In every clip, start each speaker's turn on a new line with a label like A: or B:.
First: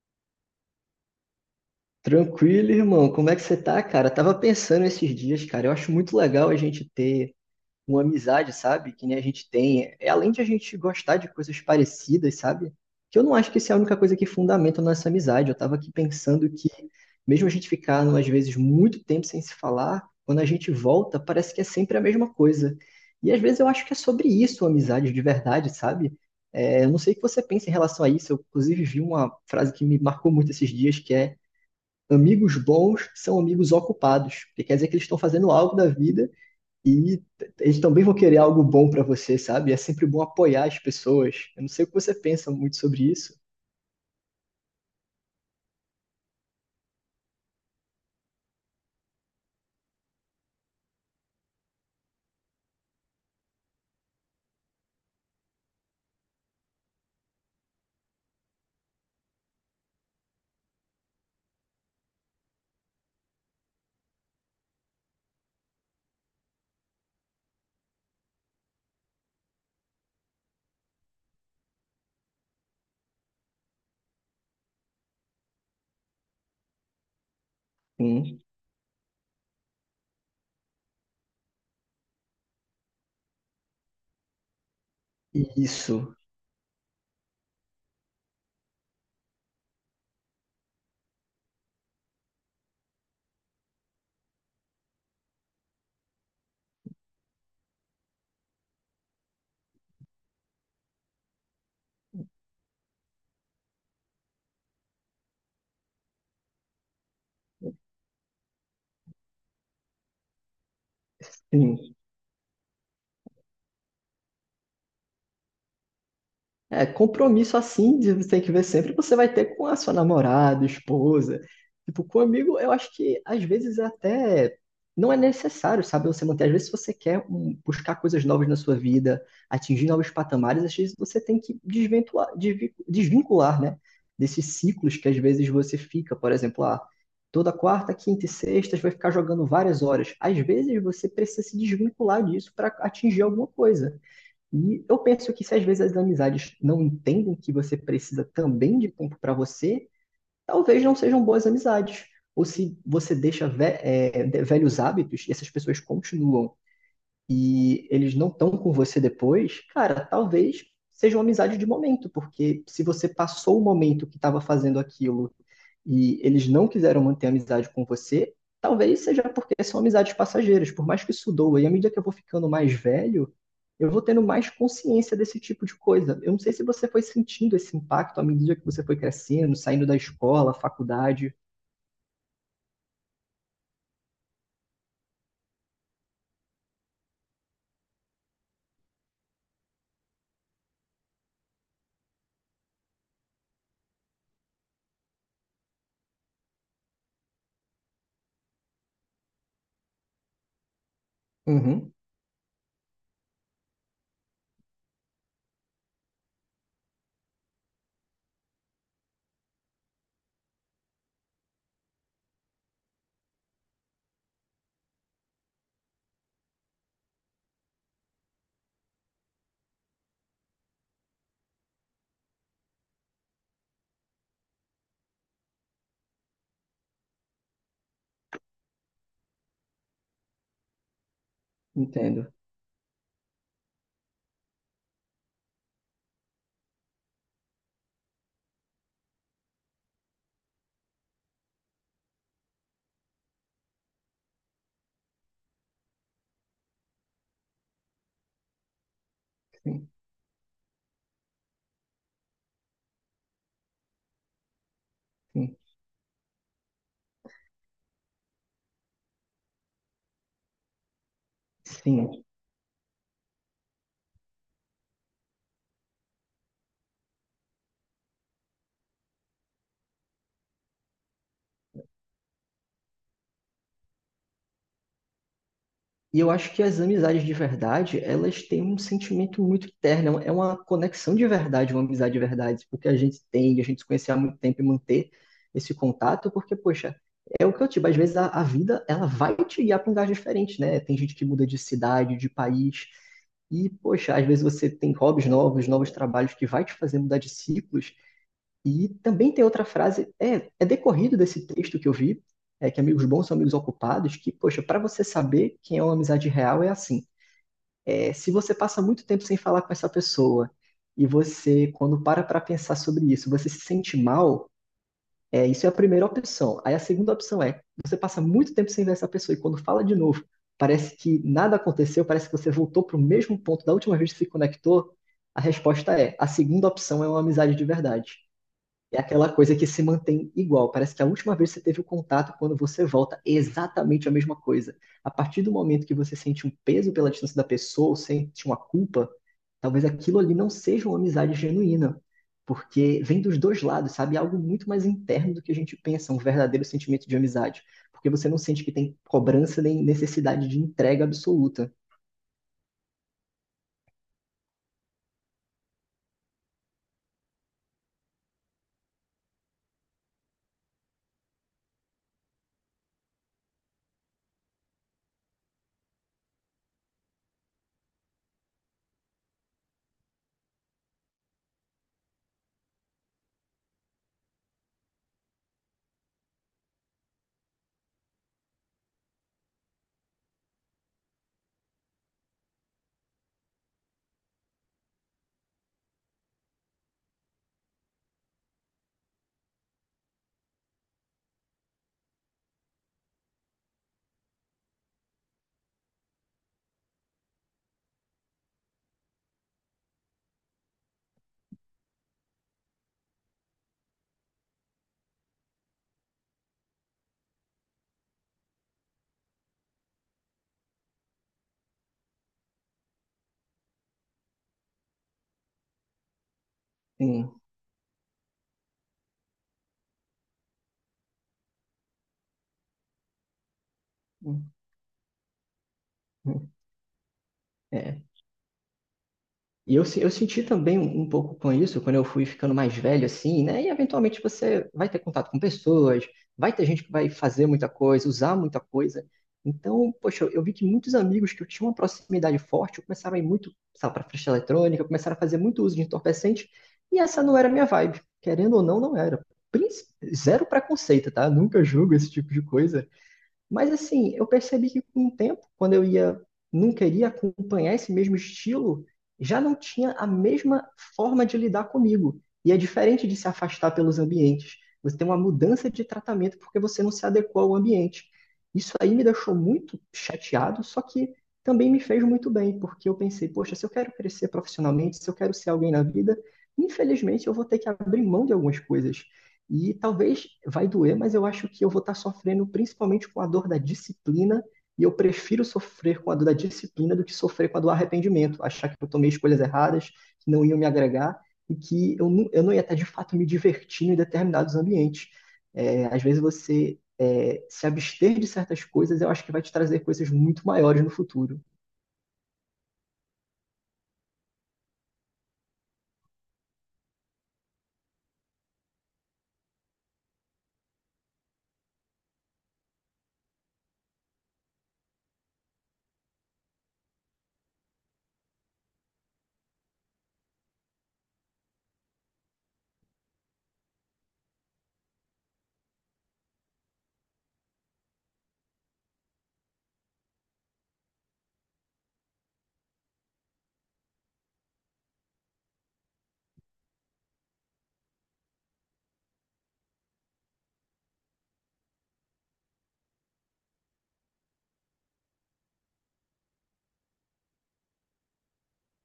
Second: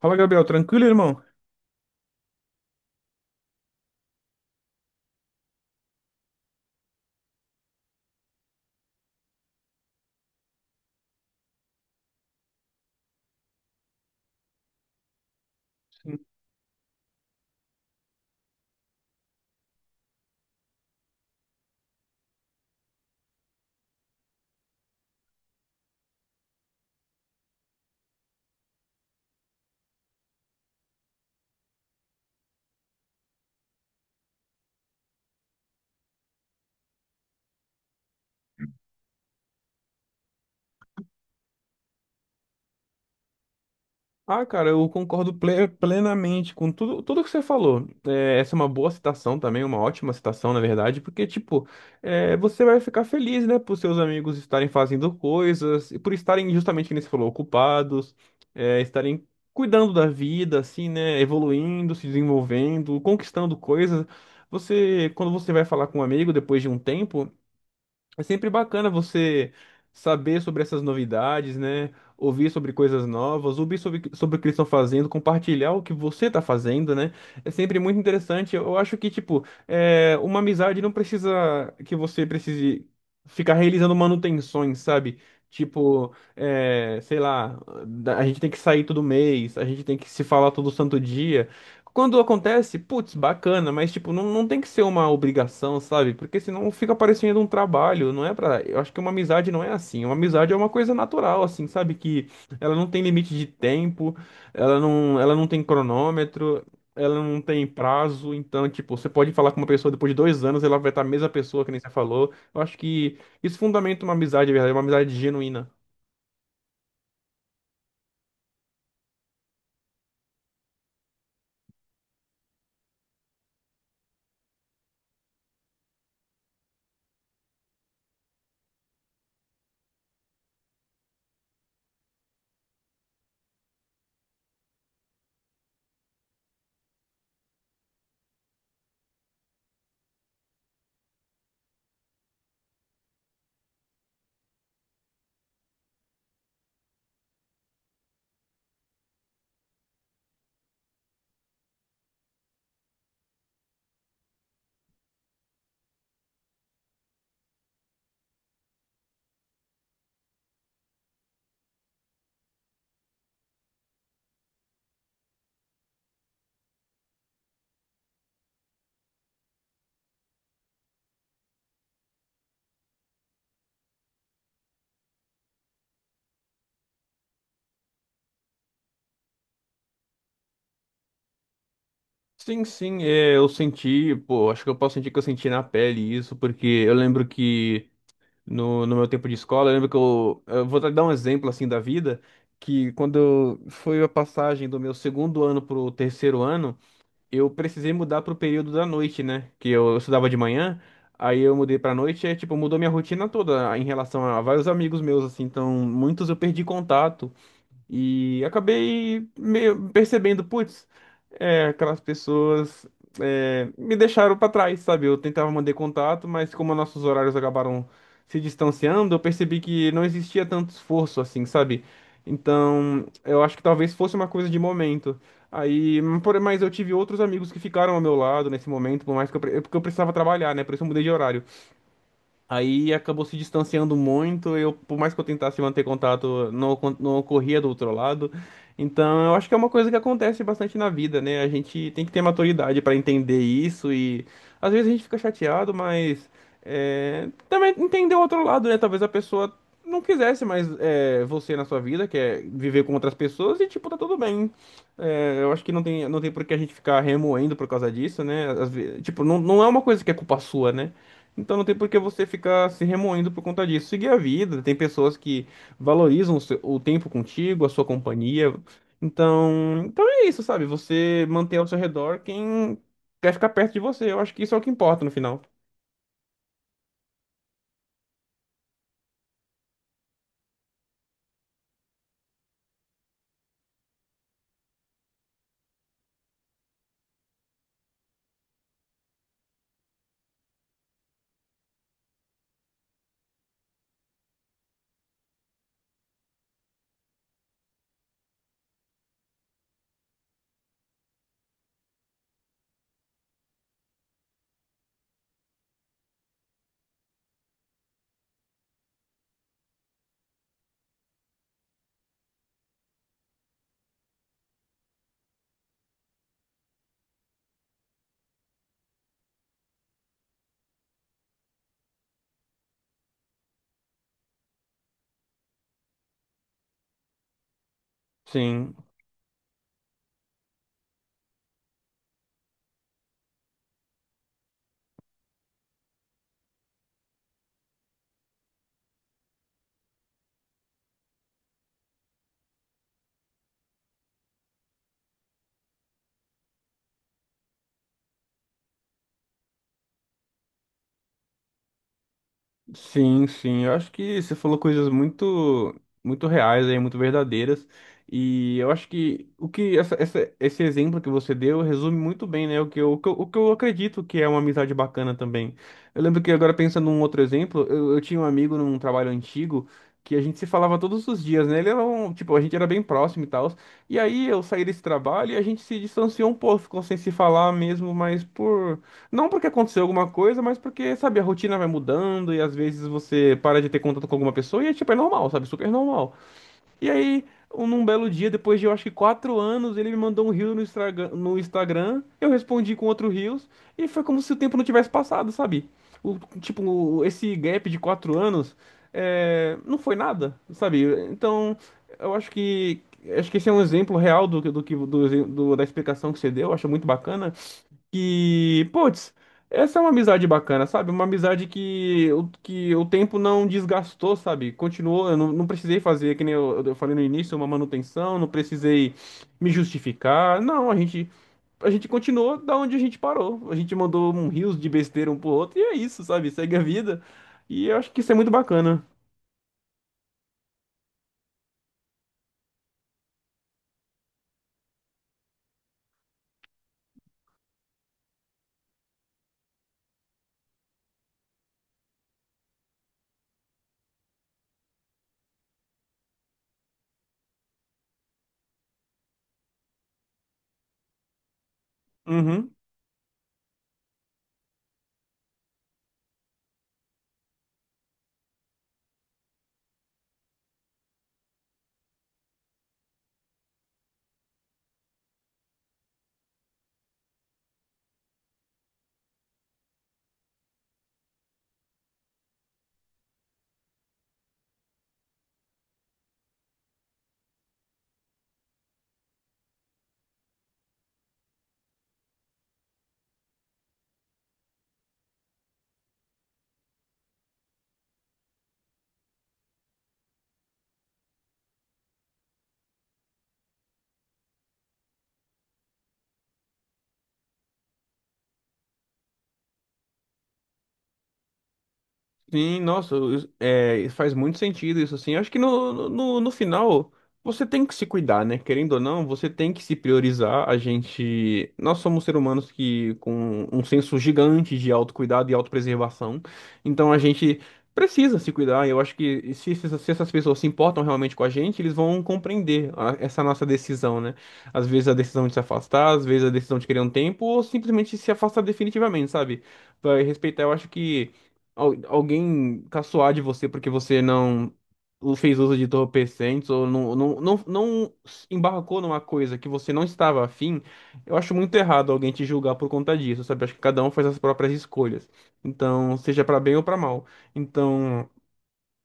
A: Fala, Gabriel, tranquilo, irmão?
B: Tranquilo, irmão. Como é que você tá, cara? Tava pensando esses dias, cara. Eu acho muito legal a gente ter uma amizade, sabe? Que nem a gente tem. É além de a gente gostar de coisas parecidas, sabe? Que eu não acho que isso é a única coisa que fundamenta a nossa amizade. Eu tava aqui pensando que, mesmo a gente ficar, às vezes, muito tempo sem se falar, quando a gente volta, parece que é sempre a mesma coisa. E às vezes eu acho que é sobre isso a amizade de verdade, sabe? Eu não sei o que você pensa em relação a isso. Eu, inclusive, vi uma frase que me marcou muito esses dias, que é amigos bons são amigos ocupados, porque quer dizer que eles estão fazendo algo da vida e eles também vão querer algo bom para você, sabe? É sempre bom apoiar as pessoas. Eu não sei o que você pensa muito sobre isso.
A: Ah, cara, eu concordo plenamente com tudo, que você falou. Essa é uma boa citação também, uma ótima citação, na verdade, porque, tipo, você vai ficar feliz, né, por seus amigos estarem fazendo coisas e por estarem, justamente, como você falou, ocupados, estarem cuidando da vida, assim, né, evoluindo, se desenvolvendo, conquistando coisas. Quando você vai falar com um amigo depois de um tempo, é sempre bacana você saber sobre essas novidades, né? Ouvir sobre coisas novas, ouvir sobre o que eles estão fazendo, compartilhar o que você está fazendo, né? É sempre muito
B: Sim.
A: interessante. Eu acho que, tipo, uma amizade não precisa que você precise ficar realizando manutenções, sabe? Tipo,
B: Isso.
A: é, sei lá, a gente tem que sair todo mês, a gente tem que se falar todo santo dia. Quando acontece, putz, bacana, mas tipo, não tem que ser uma obrigação, sabe? Porque senão fica parecendo um trabalho, não é pra. Eu acho que uma amizade não é assim. Uma amizade é uma coisa natural, assim, sabe? Que ela não tem limite de tempo, ela não tem cronômetro, ela não tem prazo. Então, tipo, você pode falar com uma pessoa depois de dois anos, ela vai estar a mesma pessoa que nem você
B: Sim.
A: falou. Eu acho que isso fundamenta uma amizade, de verdade, uma amizade genuína.
B: É, compromisso assim, de- você tem que ver sempre, você vai ter com a sua namorada, esposa. Tipo, com amigo, eu acho que às vezes é até não é necessário, sabe? Você manter. Às vezes, se você quer um, buscar coisas novas na sua vida, atingir novos patamares, às vezes você tem que desventuar, desvincular, né? Desses ciclos que às vezes você fica, por exemplo, ah, toda quarta, quinta e sexta você vai ficar jogando várias horas. Às vezes você precisa se desvincular disso para atingir alguma coisa. E eu penso que se às vezes as amizades não entendem que você precisa também de tempo para você, talvez não sejam boas amizades. Ou se você deixa velhos hábitos e essas pessoas continuam e eles não estão com você depois, cara, talvez seja uma amizade de momento, porque se você passou o momento que estava fazendo aquilo e eles não quiseram manter a amizade com você, talvez seja porque são amizades passageiras, por mais que isso doa. E à medida que eu vou ficando mais velho, eu vou tendo mais consciência desse tipo de coisa. Eu não sei se você foi sentindo esse impacto à medida que você foi crescendo, saindo da escola, faculdade.
A: Sim, sim, é, eu senti, pô, acho que eu posso sentir que eu senti na pele isso, porque eu lembro que no meu tempo de escola. Eu lembro que eu vou dar um exemplo assim da vida, que foi a passagem do meu segundo ano pro terceiro ano, eu precisei mudar pro período da noite, né? Que eu estudava de manhã, aí eu mudei
B: Uhum,
A: pra noite, e tipo, mudou minha rotina toda em relação a vários amigos meus, assim, então muitos eu perdi contato. E acabei meio percebendo, putz, aquelas pessoas me deixaram pra trás, sabe? Eu tentava manter contato, mas como nossos horários acabaram se distanciando, eu percebi que não existia tanto esforço assim, sabe? Então, eu acho que talvez fosse uma coisa de momento. Mas eu tive outros amigos que ficaram ao meu lado nesse momento, por mais que é porque eu precisava trabalhar, né? Por isso eu mudei de horário.
B: entendo.
A: Aí acabou se distanciando muito. Eu, por mais que eu tentasse manter contato, não ocorria do outro lado. Então, eu acho que é uma coisa que acontece bastante na vida, né? A gente tem que ter maturidade para entender isso e às vezes a gente fica chateado, mas também entender o outro lado, né? Talvez a pessoa
B: Sim,
A: não quisesse mais você na sua vida, quer viver com outras pessoas e tipo tá tudo bem. É, eu
B: sim.
A: acho que não tem por que a gente ficar remoendo por causa disso, né? Às ve- tipo, não, Não é uma coisa que é culpa sua, né? Então não tem por que
B: Sim.
A: você ficar se remoendo por conta disso. Seguir a vida. Tem pessoas que valorizam o tempo contigo, a sua companhia. Então, é isso, sabe? Você manter ao seu redor quem quer ficar perto de você. Eu acho que isso é o que importa no final.
B: E eu acho que as amizades de verdade, elas têm um sentimento muito terno, é uma conexão de verdade, uma amizade de verdade, porque a gente tem, a gente se conhece há muito tempo e manter esse contato, porque, poxa, é o que eu digo, às vezes a vida, ela vai te guiar para um lugar diferente, né? Tem gente que muda de cidade, de país, e, poxa, às vezes você tem hobbies novos, novos trabalhos que vai te fazer mudar de ciclos, e também tem outra frase, é decorrido desse texto que eu vi, é que amigos bons são amigos ocupados, que, poxa, para você saber quem é uma amizade real é assim. Se você passa muito tempo sem falar com essa pessoa e você, quando para pensar sobre isso, você se sente mal, isso é a primeira opção. Aí a segunda opção é, você passa muito tempo sem ver essa pessoa e quando fala de novo, parece que nada aconteceu, parece que você voltou para o mesmo ponto da última vez que se conectou, a resposta é, a segunda opção é uma amizade de verdade.
A: Sim.
B: É aquela coisa que se mantém igual. Parece que a última vez que você teve o contato, quando você volta, é exatamente a mesma coisa. A partir do momento que você sente um peso pela distância da pessoa, ou sente uma culpa, talvez aquilo ali não seja uma amizade genuína. Porque vem dos dois lados, sabe? É algo muito mais interno do que a gente pensa, um verdadeiro sentimento de amizade. Porque você não sente que tem cobrança nem necessidade de entrega absoluta.
A: Sim, sim. Eu acho que você falou coisas muito reais aí, muito verdadeiras. E eu acho que o que essa- esse exemplo que você deu resume muito bem, né? O que eu acredito que é uma amizade bacana também. Eu lembro que agora pensando num outro exemplo, eu tinha um amigo num trabalho antigo que a gente se falava todos os dias, né? Ele era um, tipo, a gente era bem próximo e tal. E aí eu saí desse trabalho e a gente se distanciou um pouco, ficou sem se falar mesmo, mas por não porque aconteceu alguma coisa, mas porque, sabe, a rotina vai mudando e às vezes você para de ter contato com alguma pessoa e, é tipo, é normal, sabe? Super normal. E aí, num belo dia, depois de, eu acho que quatro anos, ele me mandou um reel no Instagram, no Instagram, eu respondi com outro reels e foi como se o tempo não tivesse passado, sabe? O, tipo, esse gap de quatro anos não foi nada, sabe? Então, eu acho que, acho que esse é um exemplo real do, que- do, que- do, do- da explicação que você deu, eu acho muito bacana que, putz, essa é uma amizade bacana, sabe? Uma amizade que, o tempo não desgastou, sabe? Continuou, eu não, não precisei fazer, que nem eu, eu falei no início,
B: Sim.
A: uma manutenção, não precisei me justificar. Não, a gente continuou da onde a gente parou. A gente mandou um rios de besteira um pro outro e é isso, sabe? Segue a vida. E eu acho que
B: É.
A: isso é muito bacana.
B: E eu, eu senti também um pouco com isso, quando eu fui ficando mais velho, assim, né? E eventualmente você vai ter contato com pessoas, vai ter gente que vai fazer muita coisa, usar muita coisa. Então, poxa, eu vi que muitos amigos que eu tinha uma proximidade forte começaram a ir muito, sabe, para festa eletrônica, começaram a fazer muito uso de entorpecente, e essa não era a minha vibe. Querendo ou não, não era. Princ- Zero preconceito, tá? Nunca julgo esse tipo de
A: Uhum.
B: coisa. Mas assim, eu percebi que com o tempo, quando eu ia, não queria acompanhar esse mesmo estilo, já não tinha a mesma forma de lidar comigo. E é diferente de se afastar pelos ambientes. Você tem uma mudança de tratamento porque você não se adequou ao ambiente. Isso aí me deixou muito chateado, só que também me fez muito bem, porque eu pensei, poxa, se eu quero crescer profissionalmente, se eu quero ser alguém na vida, infelizmente eu vou ter que abrir mão de algumas coisas. E talvez vai doer, mas eu acho que eu vou estar sofrendo principalmente com a dor da disciplina, e eu prefiro sofrer com a dor da disciplina do que sofrer com a do arrependimento, achar que eu tomei escolhas erradas, que não iam me agregar, e que eu não ia estar de fato me divertindo em determinados ambientes. Às vezes se abster de certas coisas, eu acho que vai te trazer coisas muito maiores no futuro.
A: Sim, nossa, isso- é, faz muito sentido isso, assim. Acho que no final você tem que se cuidar, né? Querendo ou não, você tem que se priorizar. A gente. Nós somos seres humanos que com um senso gigante de autocuidado e autopreservação. Então a gente precisa se cuidar. Eu acho que se essas pessoas se importam realmente com a gente, eles vão compreender essa nossa decisão, né? Às vezes a decisão de se afastar, às vezes a decisão de querer um tempo, ou simplesmente se afastar definitivamente, sabe? Vai respeitar, eu acho que alguém caçoar de você porque você não fez uso de entorpecentes ou não embarcou numa coisa que você não estava afim, eu acho muito errado alguém te julgar por conta disso, sabe? Acho que cada um faz as próprias escolhas. Então, seja para bem ou para mal. Então.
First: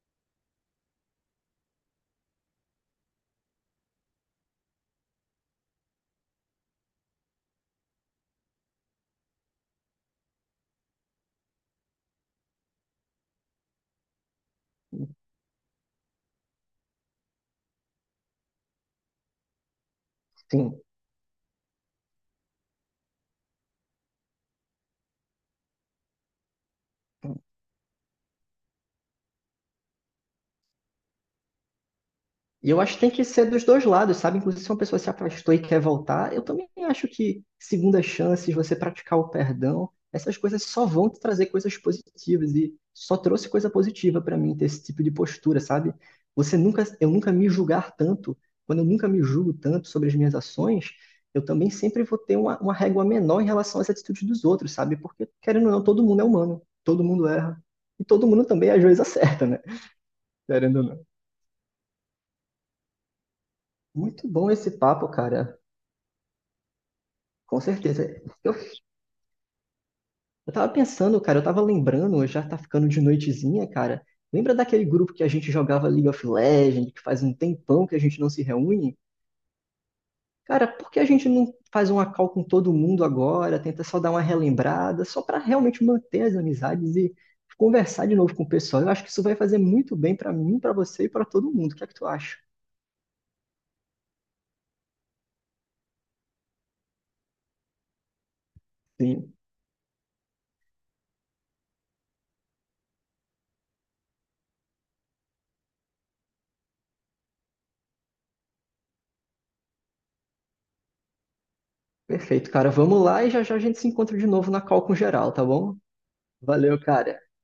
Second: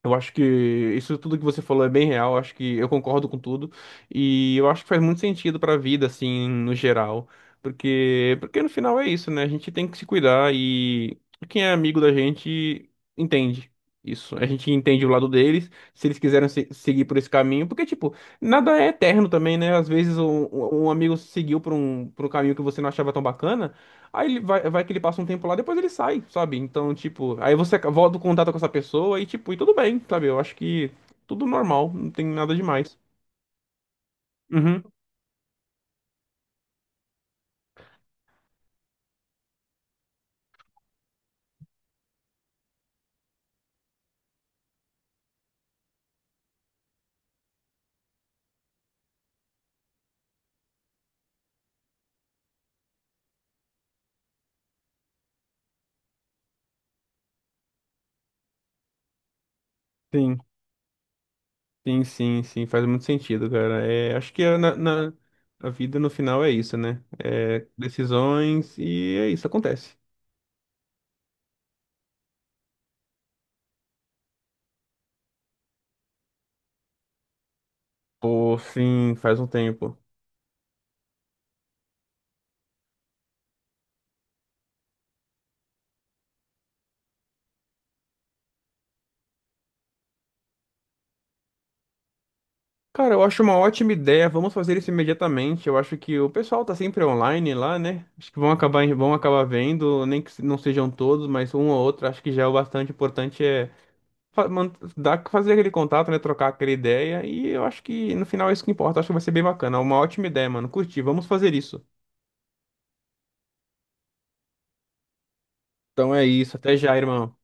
A: Eu acho que isso tudo que você falou é bem real, eu acho que eu concordo com tudo e eu acho que faz muito sentido pra vida assim, no geral, porque no final é isso, né? A gente tem que se cuidar e quem é amigo da gente entende isso. A gente entende o lado deles, se eles quiserem seguir por esse caminho, porque tipo, nada é eterno também, né? Às vezes
B: Sim.
A: um amigo seguiu por um caminho que você não achava tão bacana. Aí ele vai, vai que ele passa um tempo lá, depois ele sai, sabe? Então, tipo, aí você volta o contato com essa pessoa e, tipo, e tudo bem, sabe? Eu acho que tudo normal, não tem nada
B: E eu acho
A: demais.
B: que tem que ser dos dois lados, sabe? Inclusive, se uma
A: Uhum,
B: pessoa se afastou e quer voltar, eu também acho que segunda chances, você praticar o perdão, essas coisas só vão te trazer coisas positivas e só trouxe coisa positiva pra mim ter esse tipo de postura, sabe? Você nunca, eu nunca me julgar tanto, quando eu nunca me julgo tanto sobre as minhas ações, eu também sempre vou ter uma régua menor em relação às atitudes dos outros, sabe? Porque, querendo ou não, todo mundo é humano, todo mundo erra. E todo mundo também às vezes acerta, né?
A: sim,
B: Querendo ou não.
A: sim, faz muito sentido, cara. É,
B: Muito
A: acho que
B: bom esse papo, cara.
A: a vida no final é isso, né?
B: Com
A: É
B: certeza.
A: decisões e é isso, acontece.
B: Eu tava pensando, cara, eu tava lembrando, já tá ficando de noitezinha, cara. Lembra daquele grupo que a gente jogava League of Legends, que faz um tempão que a gente não se
A: Pô,
B: reúne?
A: sim, faz um tempo.
B: Cara, por que a gente não faz uma call com todo mundo agora? Tenta só dar uma relembrada, só pra realmente manter as amizades e conversar de novo com o pessoal. Eu acho que isso vai fazer muito bem pra mim, pra você e pra todo mundo. O que é que tu acha?
A: Cara, eu acho uma ótima ideia. Vamos fazer isso imediatamente. Eu acho que o pessoal tá sempre online lá, né? Acho que vão
B: Sim.
A: acabar vendo, nem que não sejam todos, mas um ou outro. Acho que já é o bastante. Importante é fazer aquele contato, né? Trocar aquela ideia. E eu acho que no final é isso que importa. Acho que vai ser bem bacana. Uma ótima ideia, mano. Curti. Vamos fazer isso.
B: Perfeito, cara. Vamos lá e já já a gente se encontra de novo na call com geral, tá bom?
A: Então é isso. Até
B: Valeu,
A: já,
B: cara.
A: irmão.